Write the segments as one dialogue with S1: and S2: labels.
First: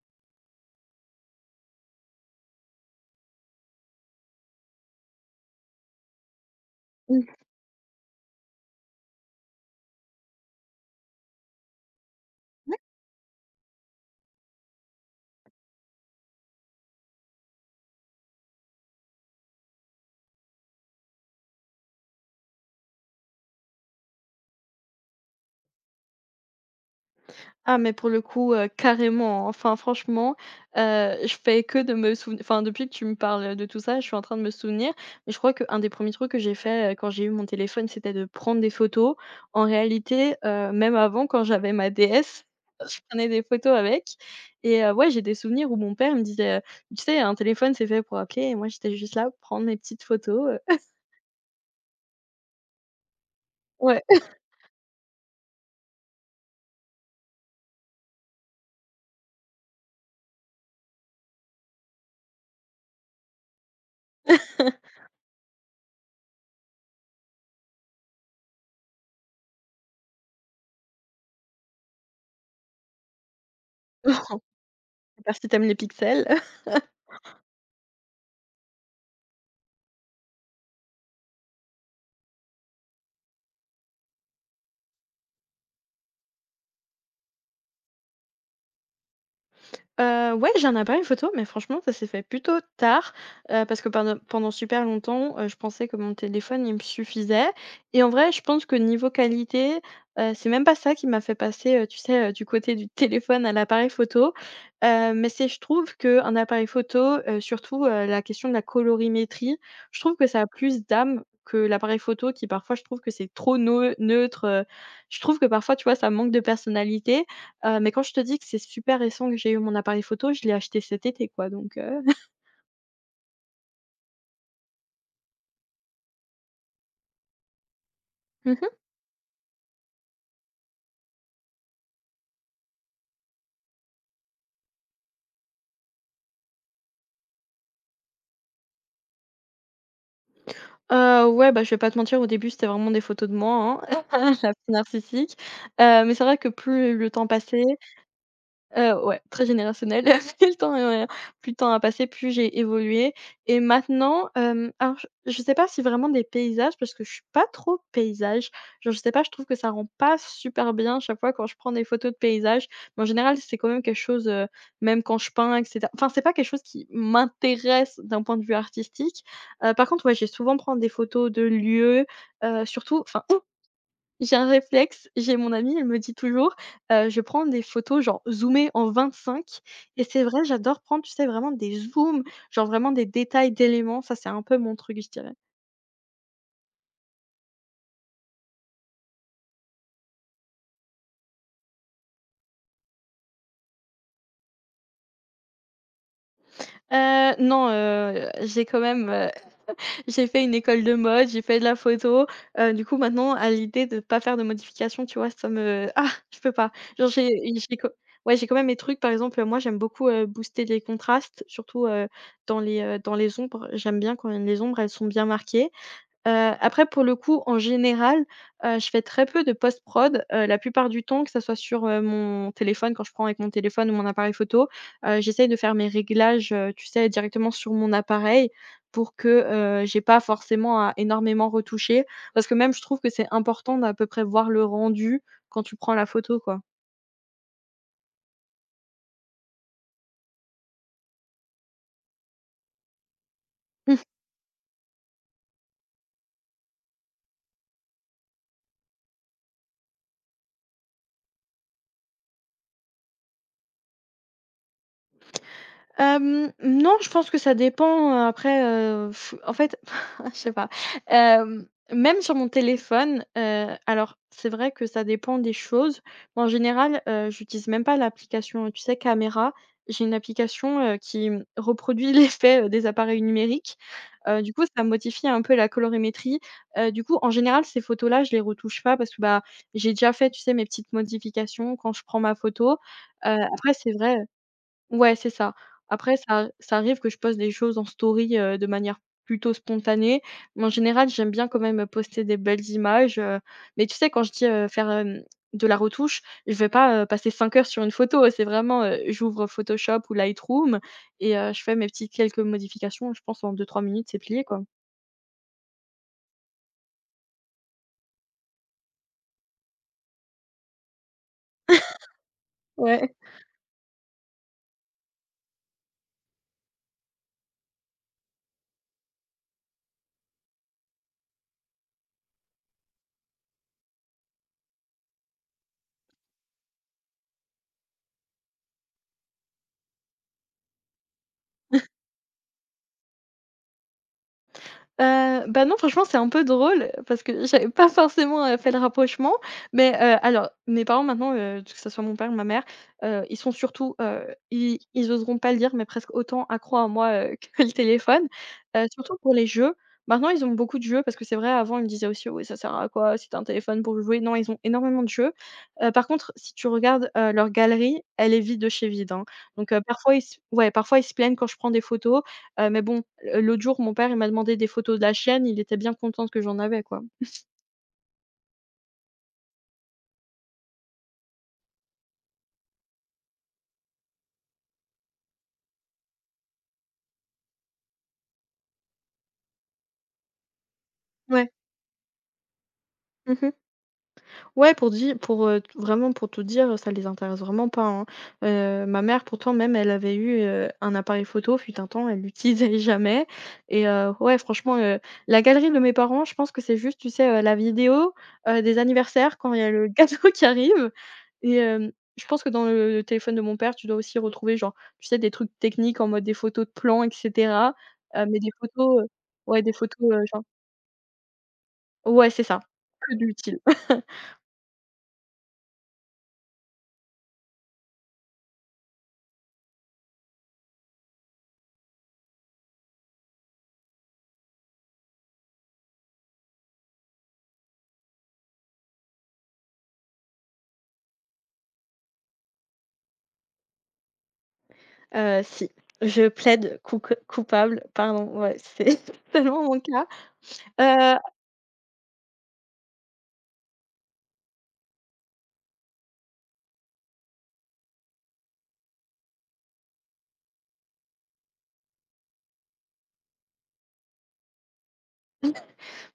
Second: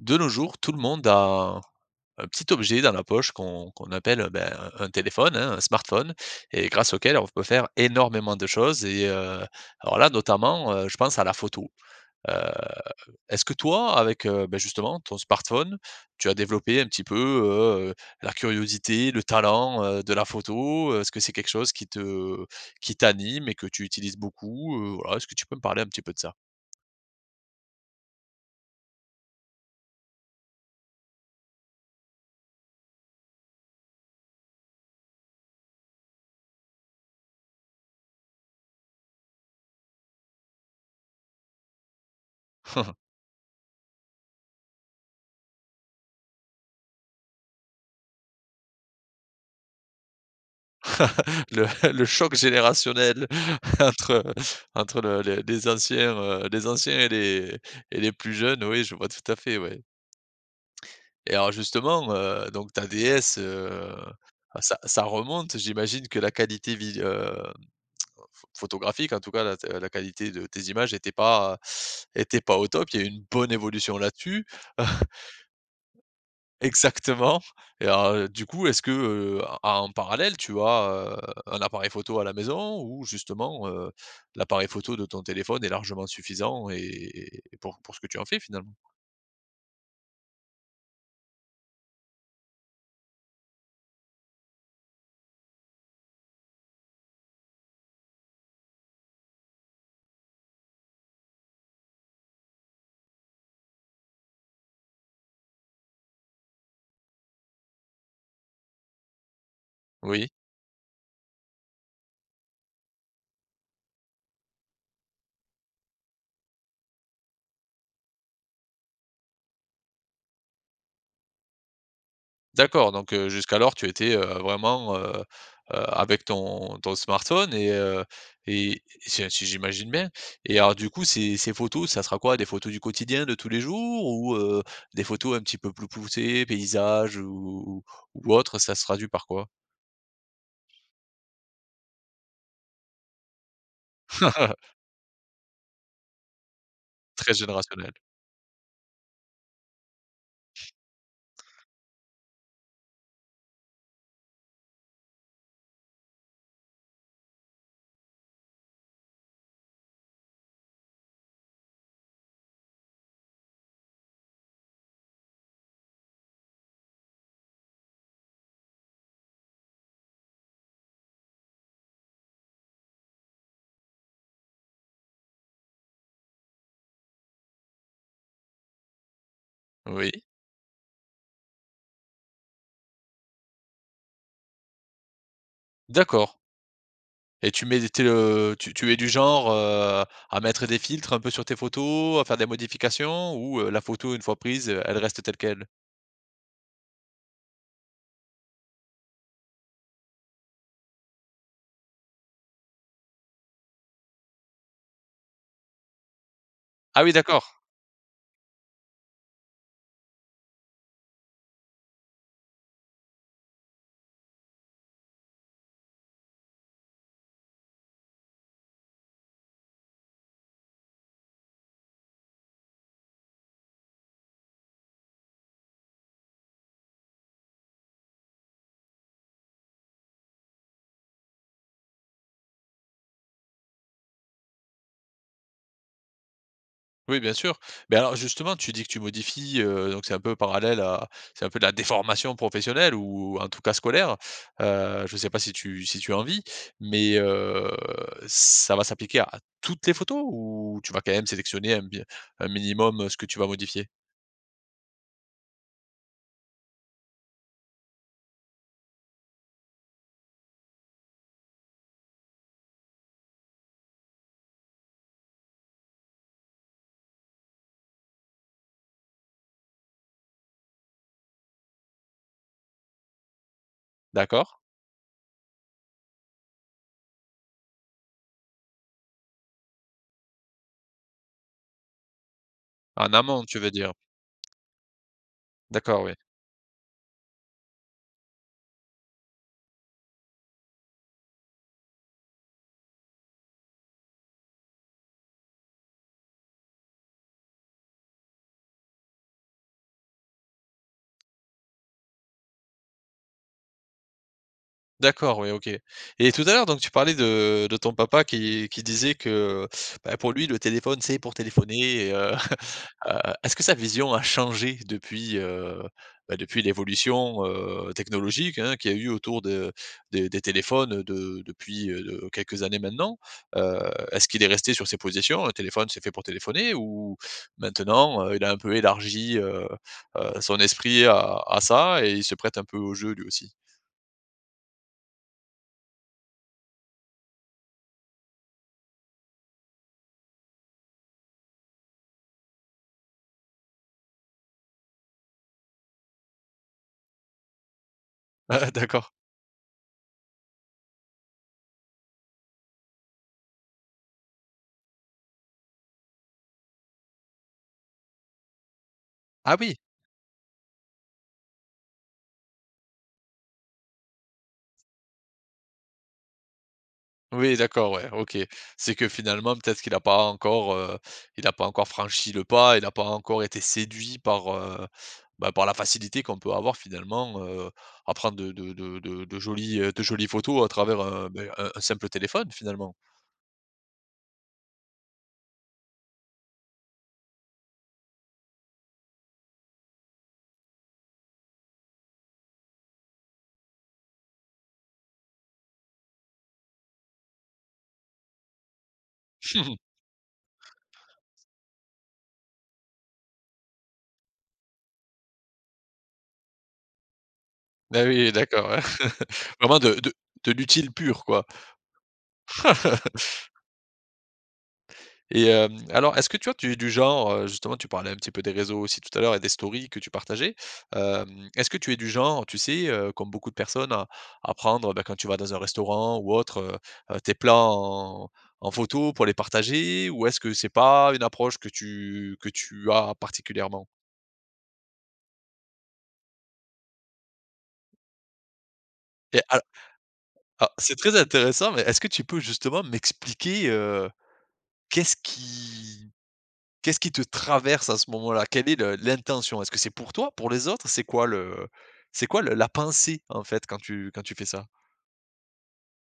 S1: De nos jours, tout le monde a un petit objet dans la poche qu'on appelle, un téléphone, hein, un smartphone et grâce auquel on
S2: Mmh.
S1: peut faire énormément de choses et alors là, notamment, je pense à la photo. Heu, Est-ce que toi, avec, bah, justement ton smartphone, tu as développé un petit peu, heu, la curiosité, le talent, de la photo? Est-ce que c'est quelque chose qui t'anime et que tu utilises beaucoup? Voilà, est-ce que tu peux me parler un petit peu de ça?
S2: Ah mais pour le coup, carrément, hein. Enfin franchement, je fais que de me souv enfin depuis que tu me parles de tout ça, je suis en train de me souvenir, mais je crois qu'un des premiers trucs que j'ai fait, quand j'ai eu mon téléphone, c'était de prendre des photos. En réalité, même avant quand j'avais ma DS, je prenais des photos avec et ouais, j'ai des souvenirs où mon père me disait: «Tu sais, un téléphone, c'est fait pour appeler» et moi j'étais juste là pour prendre mes petites photos.
S1: Le le choc générationnel
S2: Ouais.
S1: entre, entre le les anciens, les anciens et les plus jeunes, oui, je vois tout à fait, ouais. Et alors justement, donc ta déesse, ah ça remonte, j'imagine que la qualité vid photographique en tout cas, la qualité de tes images n'était pas au top, il y a eu une bonne évolution
S2: Bon,
S1: là-dessus.
S2: à part si tu aimes les pixels.
S1: Exactement et du coup, est-ce que, en parallèle, tu as, un appareil photo à la maison ou justement, l'appareil photo de ton téléphone est largement suffisant et pour ce que tu en fais finalement?
S2: Ouais, j'en ai pas une photo, mais franchement, ça s'est fait plutôt tard, parce que pendant super longtemps, je pensais que mon téléphone, il me suffisait et en vrai, je pense que niveau qualité, c'est même pas ça qui m'a fait passer, tu sais, du côté du téléphone à l'appareil photo, mais c'est je trouve qu'un appareil photo, surtout, la question de la colorimétrie, je trouve que
S1: Oui.
S2: ça a plus d'âme que l'appareil photo qui, parfois, je trouve que c'est trop neutre, je trouve que, parfois, tu vois, ça manque de personnalité. Mais quand je te dis que c'est super récent que j'ai eu mon appareil photo, je l'ai acheté cet été quoi donc
S1: D'accord, donc jusqu'alors tu étais, vraiment, avec ton smartphone
S2: Mmh mh.
S1: et si j'imagine bien et alors du coup, ces photos, ça sera quoi? Des photos du quotidien de tous les jours ou des photos un petit peu plus poussées, paysages ou autre, ça se traduit par quoi?
S2: Ouais bah, je vais pas te mentir au début c'était vraiment des photos de moi, hein, la petite narcissique, mais c'est vrai que plus le temps
S1: Très
S2: passait.
S1: générationnel,
S2: Ouais, très générationnel. Plus le temps, heu, plus le temps a passé, plus j'ai évolué et maintenant, alors je sais pas si vraiment des paysages parce que je suis pas trop paysage. Genre je sais pas, je trouve que ça rend pas super bien chaque fois quand je prends des photos de paysages, mais en général, c'est quand même quelque chose, même quand je peins et cetera enfin, c'est pas quelque chose qui m'intéresse d'un point de vue artistique. Par contre, ouais, je vais souvent prendre des photos de lieux, surtout enfin j'ai un réflexe, j'ai mon amie, elle me dit toujours, je prends des photos genre zoomées en 25 et
S1: oui.
S2: c'est vrai, j'adore prendre, tu sais, vraiment des zooms, genre vraiment des détails d'éléments, ça c'est un peu mon truc, je dirais.
S1: D'accord et tu mets tu es, tu tu es du genre, à mettre des filtres un peu sur tes photos, à faire des modifications ou, la photo une fois prise, elle reste telle quelle?
S2: Non, j'ai quand même, j'ai fait une école de mode, j'ai fait de la photo, du coup maintenant à l'idée de pas faire de modifications, tu vois, ça me ah! Je peux pas.
S1: Ah
S2: Genre
S1: oui, d'accord.
S2: j'ai quand ouais, j'ai quand même mes trucs, par exemple, moi j'aime beaucoup, booster les contrastes, surtout, dans les ombres, j'aime bien quand les ombres, elles sont bien marquées. Après pour le coup, en général, je fais très peu de post-prod, la plupart du temps, que ça soit sur, mon téléphone, quand je prends avec mon téléphone ou mon appareil photo, j'essaye de faire mes réglages, tu sais, directement sur mon appareil pour que, j'ai pas forcément à énormément retoucher. Parce que même je trouve que c'est important d'à peu près voir le rendu quand tu prends la photo, quoi.
S1: Oui, bien sûr. Mais alors justement tu dis que tu modifies, donc c'est un peu de la déformation professionnelle ou en tout cas scolaire. Je ne sais pas si tu en vis, mais, ça va s'appliquer à toutes les photos ou tu vas quand même sélectionner un minimum, ce que tu vas modifier?
S2: Non, je pense que ça dépend, après, en fait, je sais pas. Même sur mon téléphone, alors c'est vrai que ça dépend des choses, mais en général, j'utilise même pas l'application, tu sais, caméra. J'ai une application, qui, mmh, reproduit l'effet, des appareils numériques. Heu,
S1: D'accord.
S2: du coup, ça modifie un peu la colorimétrie. Du coup, en général, ces photos-là, je les retouche pas parce que, bah, j'ai déjà fait, tu sais, mes petites modifications quand je prends ma photo.
S1: En
S2: Heu,
S1: amont, tu veux
S2: après
S1: dire?
S2: c'est vrai. Ouais, c'est ça.
S1: D'accord, oui.
S2: Après ça ça arrive que je poste des choses en story, de manière plutôt spontanée, mais en général, j'aime bien quand même poster des belles images, mais tu sais, quand je dis, faire, de la retouche, je vais pas, passer 5 heures sur une photo, hein. C'est vraiment, j'ouvre Photoshop ou Lightroom et je fais mes petites quelques modifications. Je pense en deux trois minutes, c'est plié, quoi.
S1: D'accord, oui, OK, et tout à l'heure, donc tu parlais de ton papa qui disait que, bah, pour lui, le téléphone, c'est pour téléphoner et heu,
S2: Ouais.
S1: est-ce que sa vision a changé depuis, bah, depuis l'évolution, technologique, hein, qu'il y a eu autour de des téléphones de depuis, de quelques années maintenant? Heu, Est-ce qu'il est resté sur ses positions? Le téléphone, c'est fait pour téléphoner ou maintenant, il a un peu élargi, son esprit à ça et il se prête un peu au jeu lui aussi?
S2: Bah, non, franchement, c'est un peu drôle parce que j'avais pas forcément, fait le rapprochement, mais, alors mes parents maintenant, que ce soit mon père ou ma mère, ils sont surtout, ils oseront pas le dire, mais presque autant accros à moi, que le téléphone,
S1: Ah, d'accord.
S2: surtout pour les jeux. Maintenant, ils ont beaucoup de jeux parce que c'est vrai, avant, ils me disaient aussi: «Oui, ça sert à quoi si tu as un téléphone pour jouer?» Non, ils ont énormément de jeux. Par contre, si tu regardes, leur galerie, elle est vide de chez vide, hein,
S1: Ah
S2: donc,
S1: oui!
S2: parfois ils se ouais, parfois ils se plaignent quand je prends des photos, mais bon. L'autre jour, mon père, il m'a demandé des photos de la chienne, il était bien content que j'en avais, quoi.
S1: Oui, d'accord, ouais, OK. C'est que finalement, peut-être qu'il a pas encore, il a pas encore franchi le pas, il a pas encore été séduit par, bah, par la facilité qu'on peut avoir finalement, à prendre de jolies, de jolies photos à travers un, beh,
S2: Ouais.
S1: un simple téléphone finalement.
S2: Mmh. Ouais, pour dire pour, t vraiment pour tout dire, ça les intéresse vraiment pas, hein. Ma mère pourtant même elle avait eu, un appareil photo fut un temps, elle l'utilisait jamais et ouais franchement, la galerie de mes parents, je pense que c'est juste, tu sais, la vidéo, des anniversaires quand il y a le gâteau qui arrive et je pense que dans le téléphone de mon père, tu dois aussi retrouver genre, tu sais, des trucs techniques en mode des photos de plans et cetera,
S1: Ah oui,
S2: mais des
S1: d'accord, ouais.
S2: photos, ouais des
S1: Vraiment de
S2: photos,
S1: de
S2: genre
S1: de l'utile pur quoi.
S2: ouais c'est ça, que de l'utile.
S1: Et hem, alors, est-ce que toi, tu es du genre, justement, tu parlais un petit peu des réseaux aussi tout à l'heure et des stories que tu partageais. Hem, est-ce que tu es du genre, tu sais, comme beaucoup de personnes à prendre, bah, quand tu vas dans un restaurant ou autre, tes plats en photo pour les partager? Ou est-ce que c'est pas une approche que tu as particulièrement?
S2: Si, je plaide couc coupable, pardon, ouais, c'est
S1: Et al
S2: tellement mon cas.
S1: ah, c'est
S2: Euh,
S1: très intéressant, mais est-ce que tu peux justement m'expliquer, qu'est-ce qui Qu'est-ce qui te traverse à ce moment-là? Quelle est le l'intention? Est-ce que c'est pour toi, pour les autres? C'est quoi le la pensée, en fait, quand tu fais ça?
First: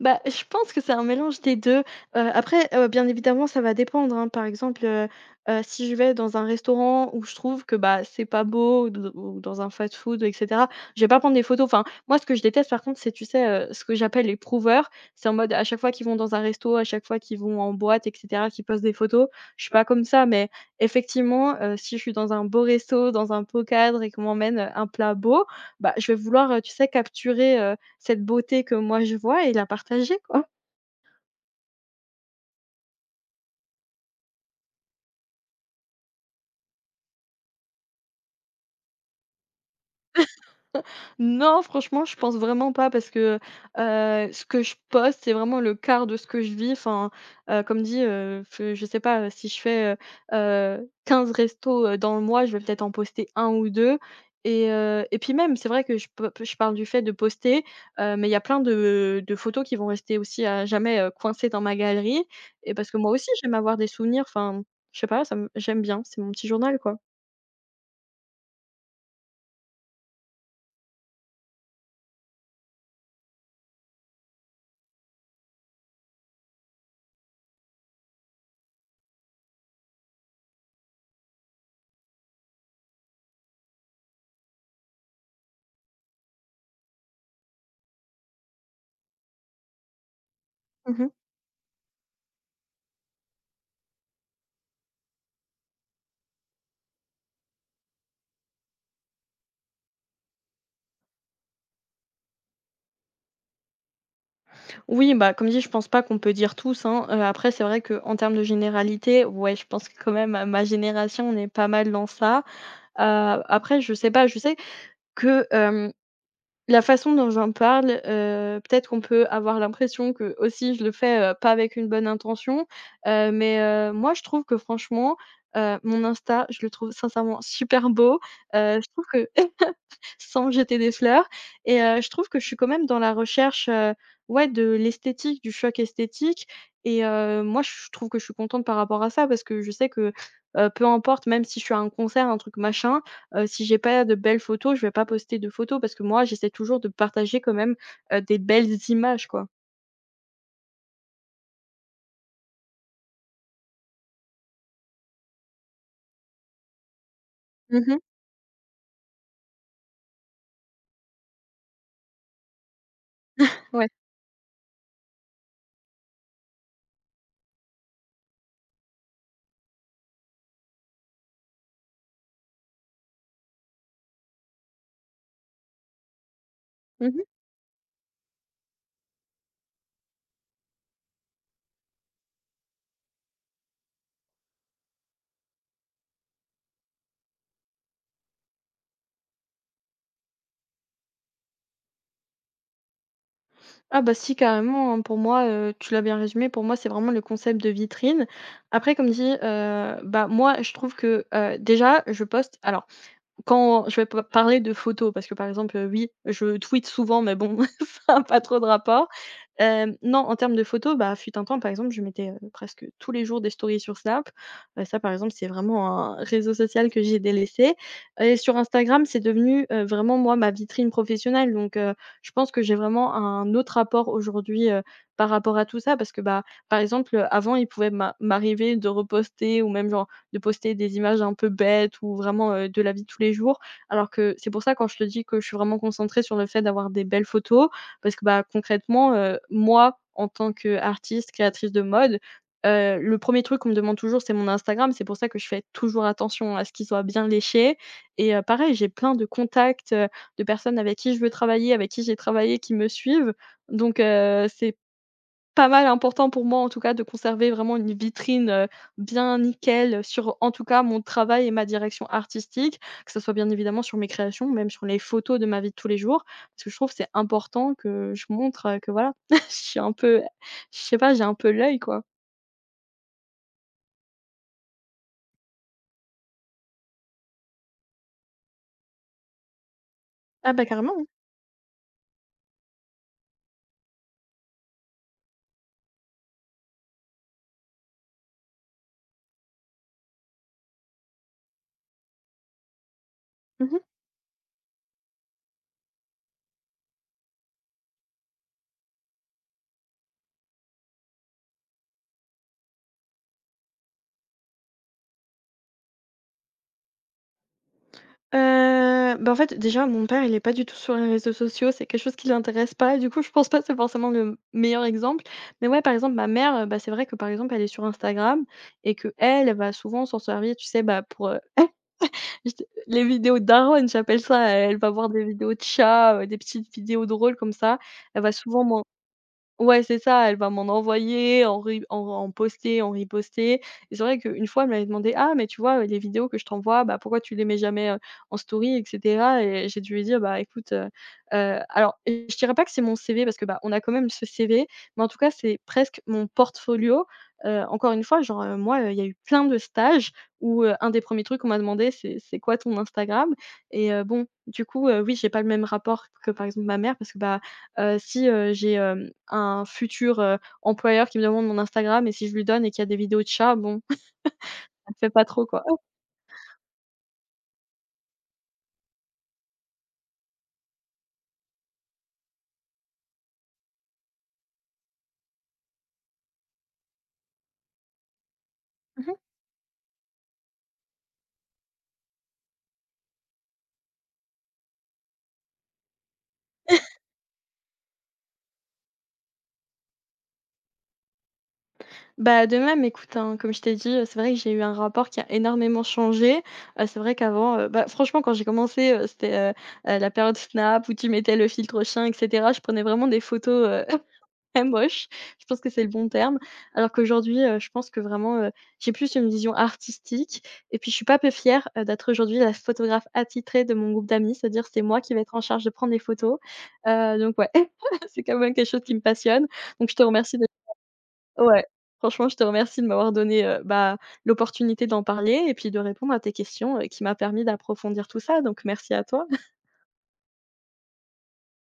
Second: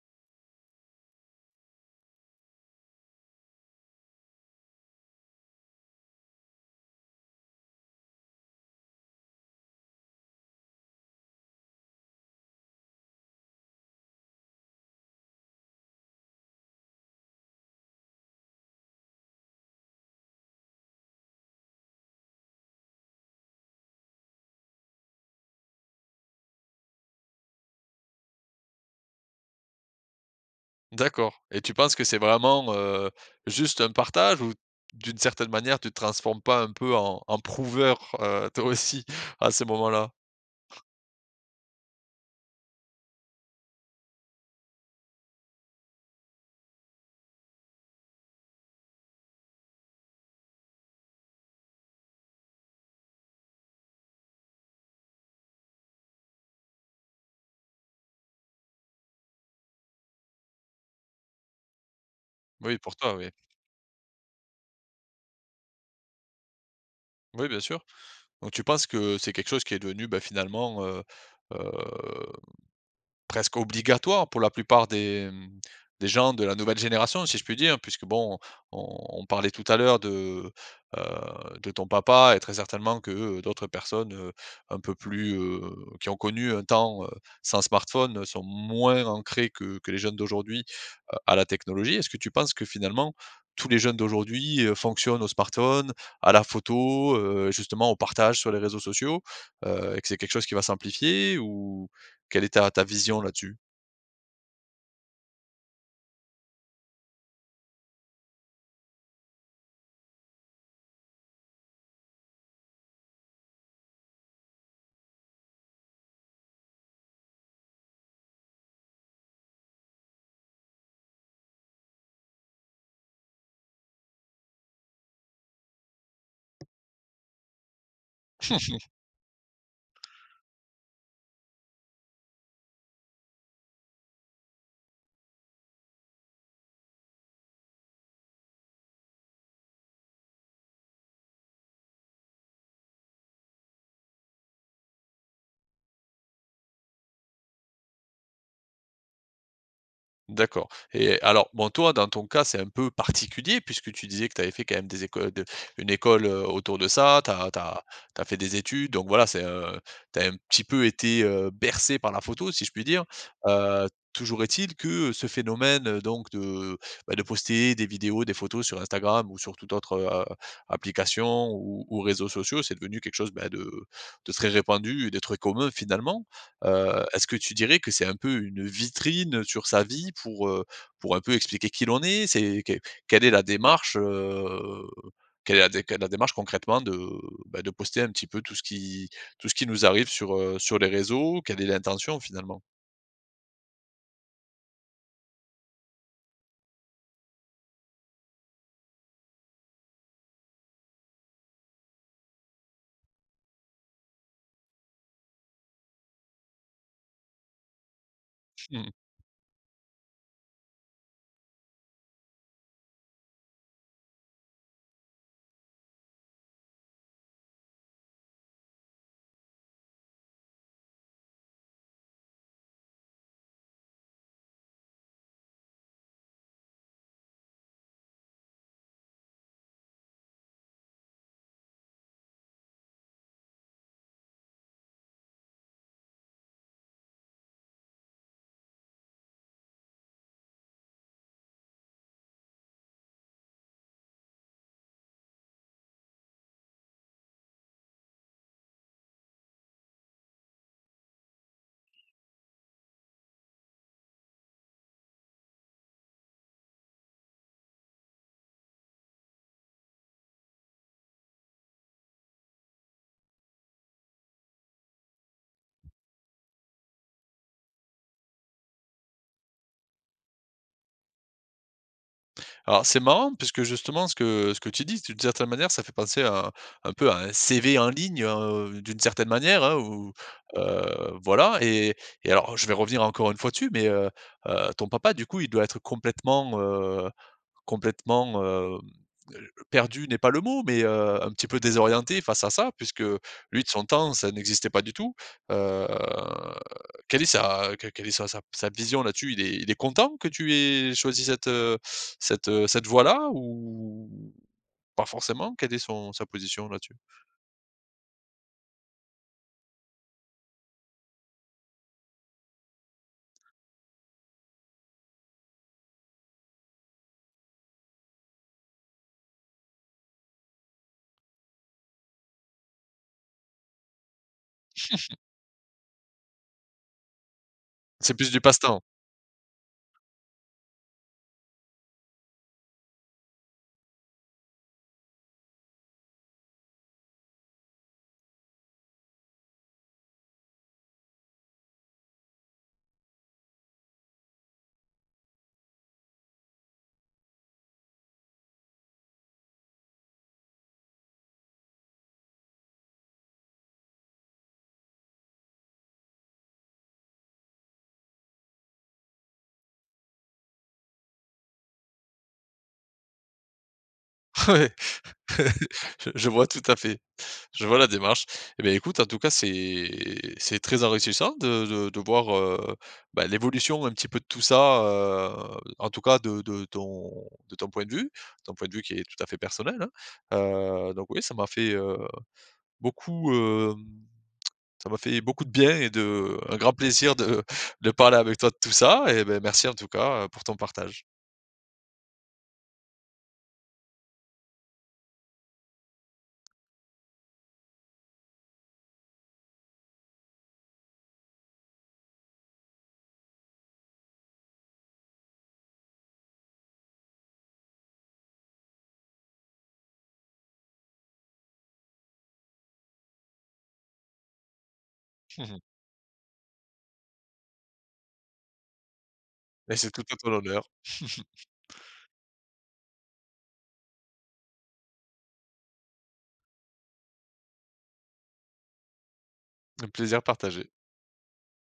S2: Bah, je pense que c'est un mélange des 2. Après, bien évidemment, ça va dépendre, hein. Par exemple, si je vais dans un restaurant où je trouve que, bah, c'est pas beau ou d ou dans un fast-food et cetera, je vais pas prendre des photos. Enfin, moi, ce que je déteste, par contre, c'est, tu sais, ce que j'appelle les prouveurs. C'est en mode, à chaque fois qu'ils vont dans un resto, à chaque fois qu'ils vont en boîte et cetera, qu'ils postent des photos. Je suis pas comme ça, mais effectivement, si je suis dans un beau resto, dans un beau cadre et qu'on m'emmène, un plat beau, bah, je vais vouloir, tu sais, capturer, cette beauté que moi je vois et la partager, quoi.
S1: D'accord et tu penses que c'est vraiment, juste un partage ou d'une certaine manière, tu te transformes pas un peu en prouveur, toi aussi à ce moment-là?
S2: Non, franchement, je pense vraiment pas parce que, ce que je poste, c'est vraiment le quart de ce que je vis. Enfin, comme dit, fe je sais pas, si je fais, 15 restos, dans le mois, je vais peut-être en poster un ou 2. Et puis même, c'est vrai que je parle du fait de poster, mais il y a plein de photos qui vont rester aussi à jamais, coincées dans ma galerie et
S1: Oui,
S2: parce
S1: pour
S2: que moi
S1: toi, oui.
S2: aussi, j'aime avoir des souvenirs. Enfin, je sais pas, ça me j'aime bien, c'est mon petit journal, quoi.
S1: Oui, bien sûr. Donc tu penses que c'est quelque chose qui est devenu, bah, finalement, heu, presque obligatoire pour la plupart des, mmh, des gens de la nouvelle génération, si je puis dire, puisque bon, on on parlait tout à l'heure heu, de ton papa et très certainement que, d'autres personnes, un peu plus, qui ont connu un temps, sans smartphone, sont moins ancrées que les jeunes d'aujourd'hui,
S2: Mmh.
S1: à la technologie. Est-ce que tu penses que finalement, tous les jeunes d'aujourd'hui, fonctionnent au smartphone, à la photo, justement au partage sur les réseaux sociaux, et que c'est quelque chose qui va s'amplifier ou quelle est ta vision là-dessus?
S2: Oui, bah, comme dit, je pense pas qu'on peut dire tous, hein. Après, c'est vrai qu'en termes de généralité, ouais, je pense que quand même, à ma génération, on est pas mal dans ça. Après, je sais pas, je sais que, la façon dont j'en parle, peut-être qu'on peut avoir l'impression que aussi je le fais, pas avec une bonne intention. Mais, moi, je trouve que franchement, mon Insta, je le trouve sincèrement super beau. Je trouve que sans jeter des fleurs et je trouve que je suis quand même dans la recherche, ouais, de l'esthétique, du choc esthétique et moi, je trouve que je suis contente par rapport à ça parce que je sais que, peu importe, même si je suis à un concert, un truc machin, si j'ai pas de belles photos, je vais pas poster de photos parce que moi, j'essaie toujours de partager quand même, des belles images, quoi.
S1: D'accord et alors, bon, toi, dans ton cas, c'est un peu particulier puisque tu disais que tu avais fait quand même des écoles de une école, autour de ça, tu as
S2: Mmh.
S1: fait des études, donc voilà, c'est, tu as un petit peu été, bercé par la photo, si je puis dire.
S2: Ouais.
S1: Toujours est-il que ce phénomène, donc de, bah, de poster des vidéos, des photos sur Instagram ou sur toute autre, application ou réseaux sociaux, c'est devenu quelque chose, bah, de très répandu et de très commun finalement.
S2: Mmh.
S1: Est-ce que tu dirais que c'est un peu une vitrine sur sa vie pour un peu expliquer qui l'on est? C'est que quelle est la démarche, quelle est la démarche concrètement de, bah, de poster un petit peu tout ce qui nous arrive sur, sur les réseaux? Quelle est l'intention finalement?
S2: Ah bah si, carrément, hein, pour moi, tu l'as bien résumé, pour moi, c'est vraiment le concept de vitrine. Après, comme dit, bah, moi, je trouve que, déjà, je poste alors quand je vais pa parler de photos, parce que, par exemple, oui, je tweete souvent, mais bon, ça a pas trop de
S1: Mmh.
S2: rapport. Non, en termes de photos, fut un temps, par exemple, je mettais, presque tous les jours des stories sur Snap. Ça, par exemple, c'est vraiment un réseau social que j'ai délaissé et sur Instagram, c'est devenu, vraiment, moi, ma vitrine professionnelle donc je pense que j'ai vraiment un autre rapport aujourd'hui, par rapport à tout ça parce que, bah, par exemple, avant, il pouvait m'arriver de reposter ou même, genre, de poster des images un peu bêtes ou vraiment, de la vie de tous les jours alors que c'est pour ça, quand je te dis que je suis vraiment concentrée sur le fait d'avoir des belles photos, parce que, bah, concrètement, moi, en tant qu'artiste, créatrice de mode, le premier truc qu'on me demande toujours, c'est mon Instagram. C'est pour ça que je fais toujours attention à ce qu'il soit bien léché et pareil, j'ai plein de contacts, de personnes avec qui je veux travailler, avec qui j'ai travaillé, qui me suivent donc c'est pas mal important pour moi, en tout cas, de conserver vraiment une vitrine, bien nickel sur, en tout cas, mon travail et ma direction artistique, que ce soit bien évidemment sur mes créations, même sur les photos de ma vie de tous les jours. Parce que je trouve que c'est important que je montre, que voilà, je suis un peu, je sais pas, j'ai un peu l'œil, quoi.
S1: Alors c'est marrant puisque justement ce que tu dis, d'une certaine manière, ça fait penser à un peu à un CV en ligne, d'une certaine manière, hein, où,
S2: Ah bah, carrément, hein.
S1: voilà et alors je vais revenir encore une fois dessus mais, ton papa du coup il doit être complètement, euh, complètement, perdu n'est pas le mot, mais, un petit peu désorienté face à ça puisque lui, de
S2: Mmh.
S1: son temps, ça n'existait pas du tout. Heu, Quelle est sa que quelle est sa sa sa vision là-dessus? Il est content que tu aies choisi cette, cette, cette voie-là ou pas forcément? Quelle est son sa position là-dessus?
S2: Bah, en fait, déjà, mon père, il est pas du tout sur les réseaux sociaux, c'est quelque chose qui l'intéresse pas. Du coup, je pense pas que c'est forcément le meilleur exemple. Mais ouais, par exemple, ma mère, bah, c'est vrai que, par exemple, elle est sur Instagram et que elle va souvent s'en servir, tu sais, bah, pour, juste les vidéos darons, j'appelle ça. Elle va voir des vidéos de chats, des petites vidéos drôles comme ça.
S1: C'est
S2: Elle
S1: plus
S2: va
S1: du
S2: souvent
S1: passe-temps.
S2: m'en… Ouais, c'est ça, elle va m'en envoyer, en ri en en poster, en riposter. Et c'est vrai qu'une fois, elle m'avait demandé: «Ah, mais tu vois, les vidéos que je t'envoie, bah, pourquoi tu les mets jamais, en story et cetera ?» et j'ai dû lui dire: «Bah, écoute,» alors, je dirais pas que c'est mon CV parce que, bah, on a quand même ce CV, mais en tout cas, c'est presque mon portfolio. Encore une fois, genre, moi, il y a eu plein de stages où, un des premiers trucs qu'on m'a demandé, c'est: «C'est quoi ton Instagram ?» et bon, du coup, oui, j'ai pas le même rapport que, par exemple, ma mère parce que, bah, si, j'ai, un futur, employeur qui me demande mon Instagram et si je lui donne et qu'il y a des vidéos de chats, bon,
S1: Ouais,
S2: ça me fait pas trop, quoi.
S1: je vois tout à fait. Je vois la démarche. Eh bien, écoute, en tout cas, c'est très enrichissant de voir, bah, l'évolution un petit peu de tout ça, en tout cas de ton de ton point de vue, ton point de vue qui est
S2: Mmh.
S1: tout à fait personnel, hein. Donc oui, beaucoup, hem, ça m'a fait beaucoup de bien et de un grand plaisir de parler avec toi de tout ça et ben merci en tout cas, pour ton partage.
S2: Bah, de même, écoute, hein, comme je t'ai dit, c'est vrai que j'ai eu un rapport qui a énormément changé. C'est vrai qu'avant, bah, franchement, quand j'ai commencé, c'était, la période Snap où tu mettais le filtre chien et cetera. Je prenais vraiment des photos, très moches. Je pense que c'est le bon terme. Alors qu'aujourd'hui, je pense que vraiment, j'ai plus une vision artistique et puis je suis pas peu fière, d'être aujourd'hui la photographe attitrée de mon groupe d'amis. C'est-à-dire, c'est moi qui vais être en charge de prendre des photos. Donc ouais, c'est quand même quelque chose qui me passionne.
S1: Et
S2: Donc
S1: c'est
S2: je
S1: tout
S2: te
S1: à ton
S2: remercie de…
S1: honneur.
S2: Ouais, franchement, je te remercie de m'avoir donné, bah, l'opportunité d'en parler et puis de répondre à tes questions, qui m'a permis d'approfondir tout ça, donc merci à toi.
S1: Un plaisir partagé.